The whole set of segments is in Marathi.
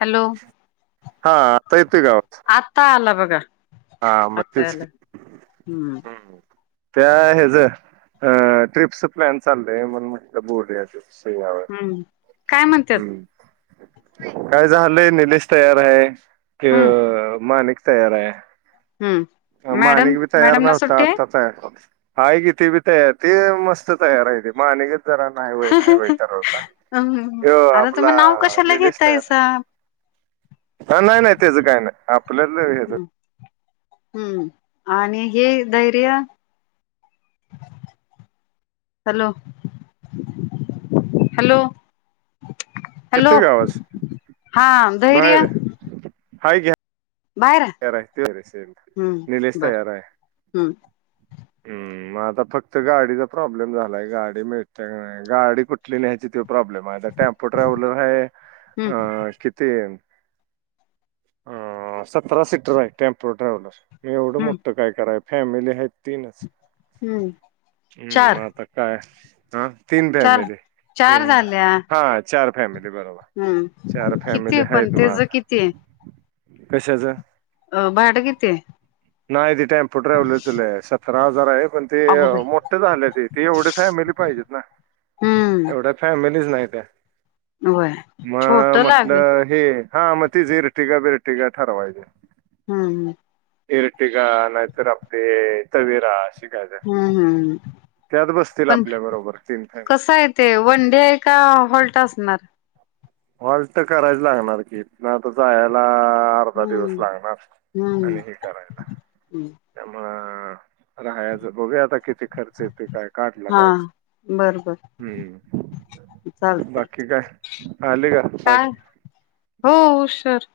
हॅलो हा आता येतोय का आवाज आता आला बघा, हा मग आता तेच आला की हुं हम्म त्या हेज अ ट्रिपस प्लॅन चाललंय म्हणून म्हणलं बोलूया ह्या वेळी हम्म काय म्हणतात हू काय झालंय निलेश तयार हाय त्यो हम्म माणिक तयार हाय. हम्म मॅडम माणिक बी तयार मॅडम ना नव्हता सुट्टी आहे आता तयार झालाय हाय की ती बी तयार ती मस्त तयार हायती माणिकच जरा न्हाय वय न्हाय वय करालता हम्म त्यो अरे आपला तुम्ही नाव कशाला निलेश तयार हाय. घेतायसा ह नाही नाही त्याच काही नाही आपल्यातल हेच हुं आणि हे धैर्य हॅलो हॅलो हॅलो येतोय का आवाज हा धैर्य बाहेर हाय घ्या बाहेर आहे. करायचं विषय एकदा हम्म निलेश बर तयार हाय. हम्म हुं मग आता फक्त गाडीचा प्रॉब्लेम झालाय गाडी मिळत्या का नाय गाडी कुठली न्यायची त्या प्रॉब्लेम आहे आता टॅम्पो ट्रॅव्हलर हम्म हाय किती ह सतरा सीटर हाय टेम्पो ट्रॅव्हलर एवढं हम्म मोठं काय कराय फॅमिली आहेत तीनच हम्म हुं चार मग आता काय ह तीन चार फॅमिली ते चार झाल्या हा चार फॅमिली बरोबर हम्म चार फॅमिली किती पण आहेत म तेच आता किती आहे? कशाच अ भाडं कितीय? नाही ते टेम्पो ट्रॅव्हलरच लई हाय सतरा हजार आहे पण ते अगो बाई मोठे झाल ते ते एवढी फॅमिली पाहिजेत ना हम्म एवढ्या फॅमिलीच नाहीत होय छोट मग लागल म्हटलं हे हा मग ती झिरटी का बिर तेि काय ठरवायची हुं हुं इरटीका नायतर आपली तवेरा अशी काय काय हुं हुं हू त्यात बसतील पण आपल्या बरोबर तीन फॅमिली कसं आहे ते वन डे आहे का हॉल्ट असणार? हॉल्ट तर करायच लागणार की हितन आता जायाला अर्धा दिवस हम्म लागणार हम्म आणि हे करायला हम्म त्यामुळं ह राहायचं बघूया आता किती खर्च येतो ते काय काढला हा पाहिजे. बर बर हुं चालतय बाकी काय आले का बाय काय हो उशर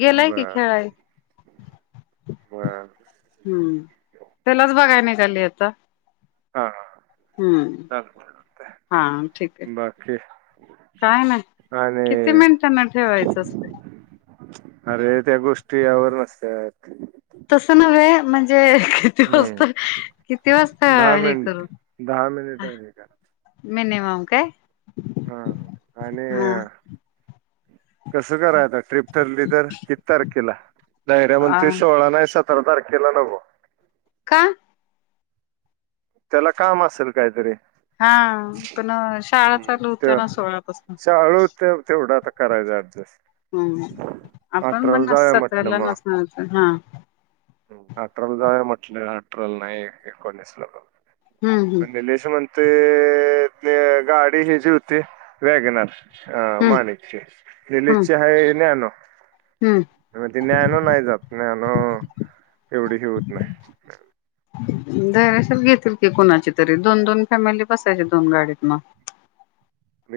गेलाय की बर खेळायला बर हुं त्यालाच बघाय निघाली आता हा हा हुं हा ठीक हाय बाकी काय नाय आणि किती मिनिटांन ठेवायचं असतंय? अरे त्या गोष्टी यावर नसत्यात. तसं नव्हे म्हणजे किती वाजता, हम्म किती वाजता दहा हे मिनिट करू? दहा मिनिट आहे का [unintelligible] काय? हा आणि हा. कसं कराय आता ट्रीप ठरली तर कीती तारखेला? [unintelligible] आ, म्हणतयं सोळा नाही स तरा तारखेला नगो का? त्याला काम असेल काहीतरी. हा पण शाळा हम्म. चालू होत्या त्या ना सोळापासून शाळू ते तेवढा आता करायचं ऍडजस्ट हम्म, आपण पण अठराला नस जाऊया सतरा ला नसणार हा. हम्म अठराल जाऊया म्हटलं, अठराला नाही एकोणीस ला हम्म हम्म पण गणेश म्हणतयं ते गाडी हेजी हुती वॅगनर. अ हम्म मानिकची, निलेश हम्म ची हाय नॅनो. म ती नॅनो नाही जात, नॅनो एवढी हे होत नाही धैर्यशील घेतील की, कुणाची तरी दोन-दोन फॅमिली बसायची दोन गाडीत म.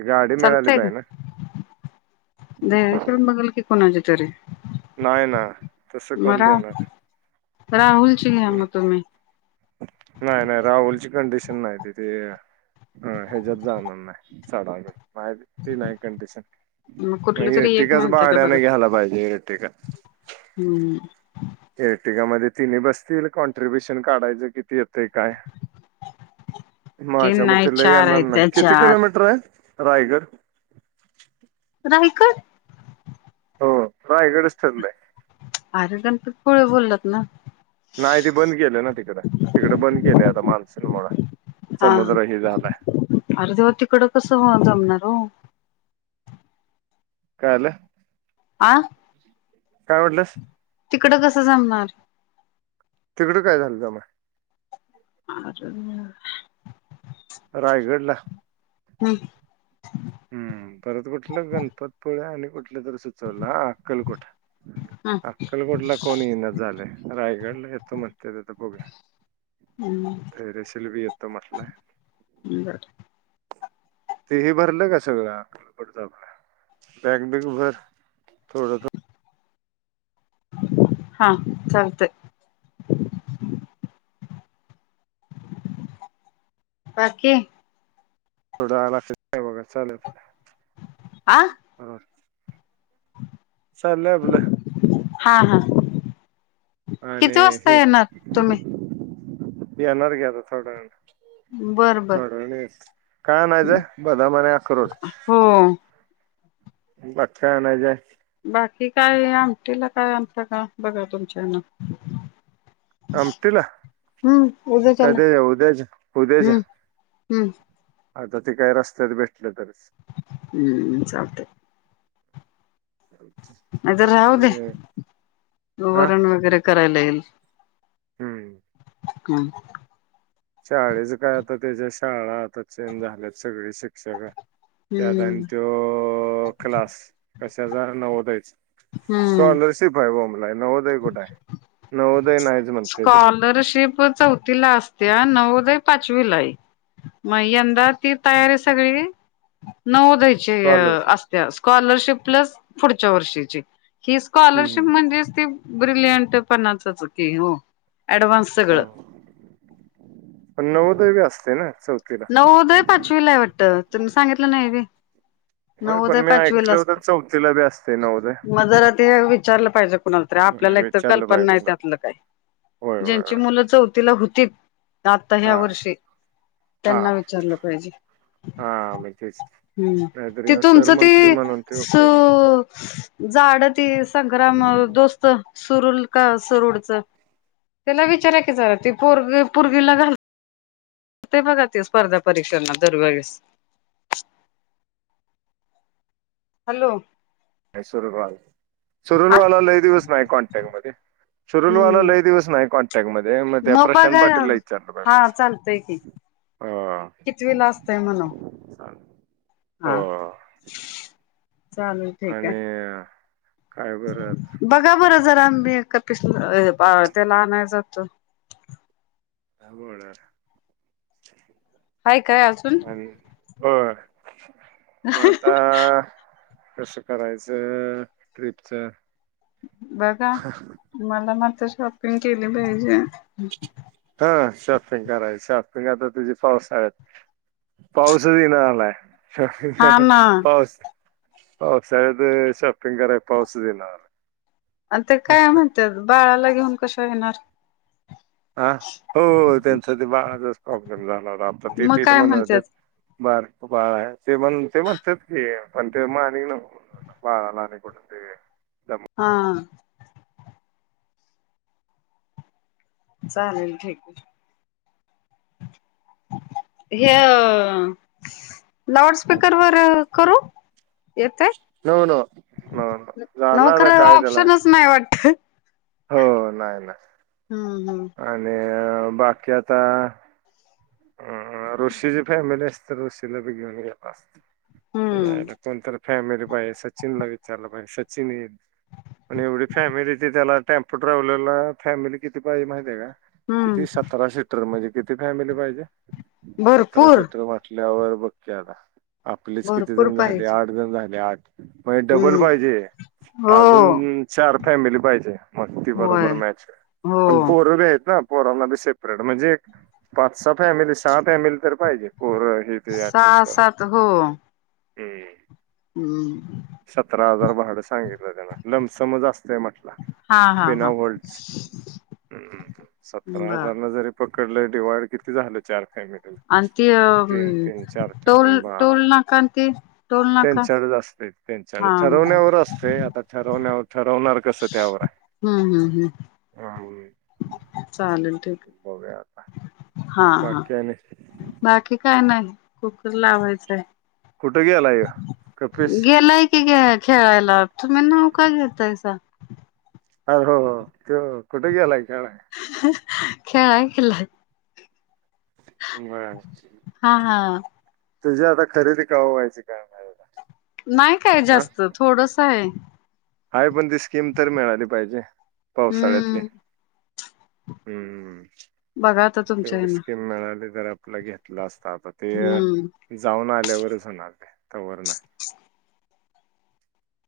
गाडी मिळाली पाहि ना. धैर्यशील बघल की कोणाच तरीे. नाही ना, तसं कोण देणार? राहुलची अ घ्या मग तुम्ही नाही नाही, राहुलची कंडिश नाइ तिथे अ हेज्यात जाणार नाही [unintelligible] माझी ती नाही कंडिशन मग कुठली तरी एक इरटीकाच म्हणत का भाड्यान बघा घ्यायला पाहिजे, इरटीका. हम्म. इरटीगा मध्ये तेन्ही बसतील कॉन्ट्रिब्युशन काढायचं, किती येत ते काय ते नाही माझ्यामते लई चार येणार आहेत नाय, त्या किती चार किलोमीटर हाय? रायगड. रायगड? हो, रायगडच ठरलयं. अरे गणपतपुळे बोललात ना? नाही ते बंद केलं ना तिकडं, तिकडं बंद केलंय आता मान्सून मुळ. समुद्र हे झालाय जाउ तिकडं कस [unintelligible] कायलं? आ? काय म्हटलंस? तिकडं कसं जमणार? तिकडं काय झालं जमायं? आर रायगडला. हम्म. हम्म. परत कुठलं गणपतपुळे आणि ल तर सुचवलं आ आक्कलकोट, हम्म आक्कलकोट ला कोण इनाच झालंय. रायगडला येतो म्हणत्यात आता बघुया हम्म धैर्यशील भी येतो म्हटलाय. बर ते हे भरलं का सगळं [unintelligible] बॅग बीग भर थोडं त हा चालतयं. बाकी. थोडा आला क बघा चालेल बर. आ चालोंयआपल. हा हा किती वाजता येणार तुम्ही? येणार आता थोड्या वेळान, बर बर थोड्या वेळान यायचं. काय अणायचं? बदाम आणि आक्रोड. हो बाकी काय अनायचायं? बाकी काय आमटीला काय आनतासा बघा तुमच्या हेन? आमटीला हम्म. उद्या चाला. कधीच्या उद्याच्या उद्याच्या हम्म. हम्म. आता ते काय रस्त्यात भेटल तर. हम्म. चालतयं. नाही तर राहु बाकी दे. हा वरण वगैरे करायला येईल. हम्म. हं. शाळेच काय आता त्याच्या शाळा आता चेंज झाल्यात सगळे शिक्षक त्यात आणि हम्म तो क्लास कशाचा? नवोदयचा. हम्म स्कॉलरशीप हाय [unintelligible] नाहीच म्हणते ते स्कॉलरशिप चौथीला अस - - त्या नवोदय पाचवीला हाय. मग यंदा ती तयारी सगळी - - नवोद्यायचे स्कॉलरशिप असत्या स्कॉलरशिप प्लस पुढच्या वर्षीची. ही हम्म स्कॉलरशिप म्हणजेच ती ब्रिलियंट पणाचच की हो. ऍडव्हान्स ह सगळं पण नव्वदय असतयं ना. चौथीला नवदय पाचवीला हाय वाटत. तेन सांगितलं नाही व्हयं. होय पण नव्वदय मी ऐकलं पाचवीलाचं होतं चौथीला बी असते नवोदय मग जरा ते विचारलं पाहिजे. कुणाला तरी होय, आपल्याला एक तर विचारलं कल्पना नाही बायकोला त्यातलं काय होय होय ज्यांची होय मुलं चौथीला हुतीत - - आता ह्या हा वर्षी हा त्यांना विचारलं पाहिजे. हा मग तेच हम् ते नाहीतरी सर तुमचं ते म्हणतोय म्हणून ते स उपयोग नाही - - झाड त संग्राम दोस्त सुरुल का सुरुडच. त्याला विचाराकी जरा ते पोरग पोरगीला घालतयं बघा. स्पर्धा परीक्षांना दर वेळेस. हॅलो. [unintelligible] सुरुलवाला लय दिवस नाही कॉन्टॅक्ट मध्ये सुरुलवाला हम्म लय दिवस नाही कॉन्टॅक् - - टक मध्ये मग ते प्रशांत पाटीलला विचारलं बा हा चालतय की प्रशांत. हो कितवीला असतय म्हणावं. चालेल हा. हो चालेल ठीक आणि आहे काय बर? बघा बरं जरा मीप तेला आणायच तो. ह बड. हय काय अजून? होय मग आता कस करायचं ट्रिपच? बघा मला मात्र शॉपिंग केली पाहिजे. हा. शॉपिंग कराय. शॉप त आता तुझी पाऊसाळ्यात. पाऊसचं ईना हा झालायं. [unintelligible] ना पावसाळ्यात शॉपिंग करायं पाऊसच ईना. आ ते काय म्हणतात? बाळाला घेऊन कश येणार? हा हो त्यांचा बाळाचाच प्रॉब्लेम झाला. हो आता मग तिथीच काय म्हणततेे. म्हणतात बारक बाळ हाय ते पण ते म्हणत्यात कि पण ते मानिक नको बाला अ नाहीकठते हा चालेल ठीक आहे हे लाउड स्पीकर वर करू येते नको नको नको झालं आता नोकऱ काय त्याला ऑप्शनच नाही वाटत हो नाही नाही हम्म हम् अ बाकीि आता ह ऋषीची फॅमिली असते ऋषीला बी घेऊन गेल असतला हम्म कोणतरी फॅमिली पाहिजे सचिनला विचारलं पाहिजे सचिन ये पण एवढी फॅमिली ती त्याला टेम्पो ट्रॅव्हलरला फॅमिली किती पाहिजे माहितीय का हम्म किती सतरा सीटर म्हणजे किती फॅमिली पाहिजे सतरा भरपूर सीट म्हटल्यावर बघकी आता आपलेच किती भरपूर जण झाले पाहिजे आठ जण झाले आठ मण डबल हम्म पाहिजे हो अजून चार फॅमिली पाहिजे मस्ती होय बरोबर मॅच हो पण पोरवे आहेत ना पोरांना सेपरेट म्हणजे एक पाच सहा फॅमिली सहा फॅमिली तर पाहिजे परं हे ते यास सहा का सात हो हम् हम्म सतरा हजार भाडं सांगितलं त्यांना लमसमच असतय म्हटलं हा हा हा ह सतरा बर हजारला जरी पकडलं डिवाइड किती झालं चार तीन आणि ती तीन चार टोल टिकून बारा टोल नाका आणि ते टोल त्यां नाका चारच असते त्यांच्या हा हा ठरवण्यावर असते आता ठरवण्यावर ठरवणार कसं त्यावर हम्म हम्म हम् हम्म. बघूया आता हा हा बाकी आणि बाकी काय नाही कुकुला होयचे कुठं घेलाय गेलाय की खेळायला तुम्ही नाव का घेतायस अर हो हो तो कुठे गेलाय का खेळाय खल्लाय ब हा हा तुझी आता खरेदी क व्हायची काय म्या नाही काय जास्त थोडस आहे हाय पण ती स्कीम तर मिळाली पाहिजे पावसाळ्यात हम्म हम्म बघा आता तुमच्या तेवढी हेन स्कीिम मिळाली तर आपला घेतला असत आता हम्म ते जाऊन आल्यावरच होणार ते तवर नाही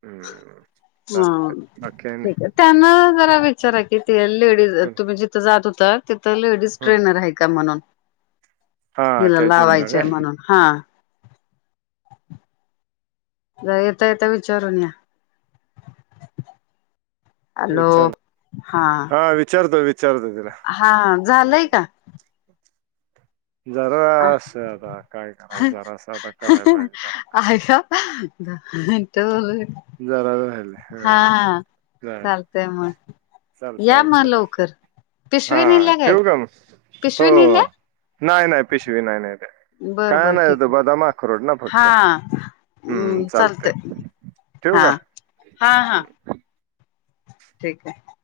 हम्म हा चालते ठीक त्यांना जरा विचारा कि ते लेडीज चल तुम्ही जिथं जात होता तर लेडीज हम्म ट्रेनर आहे का म्हणून हा हिला त्या जिमला लावायचंय काय म्हणून हा येता येत विचारून या हॅलो विचार हा विचारतो विचारतो तिला हा झालंय का अ जरास आता काय करायचं जरास आता कराय पाहिजे त्याला आहे का ो जरा ज आहे हा हा चालतय मग चालतंय या मग चालतंय लवकर हा पिशवी नेल्या काय ठेव का म हो पिशवी नेल्या नाही नाही पिशवी नाही नाही ते बरं काय बरं नाही ठीक तो आहे बदामाख रोड ना फडत हा हम्म चालतेय चालतंय ठेव हा हा हा का ठीक आहे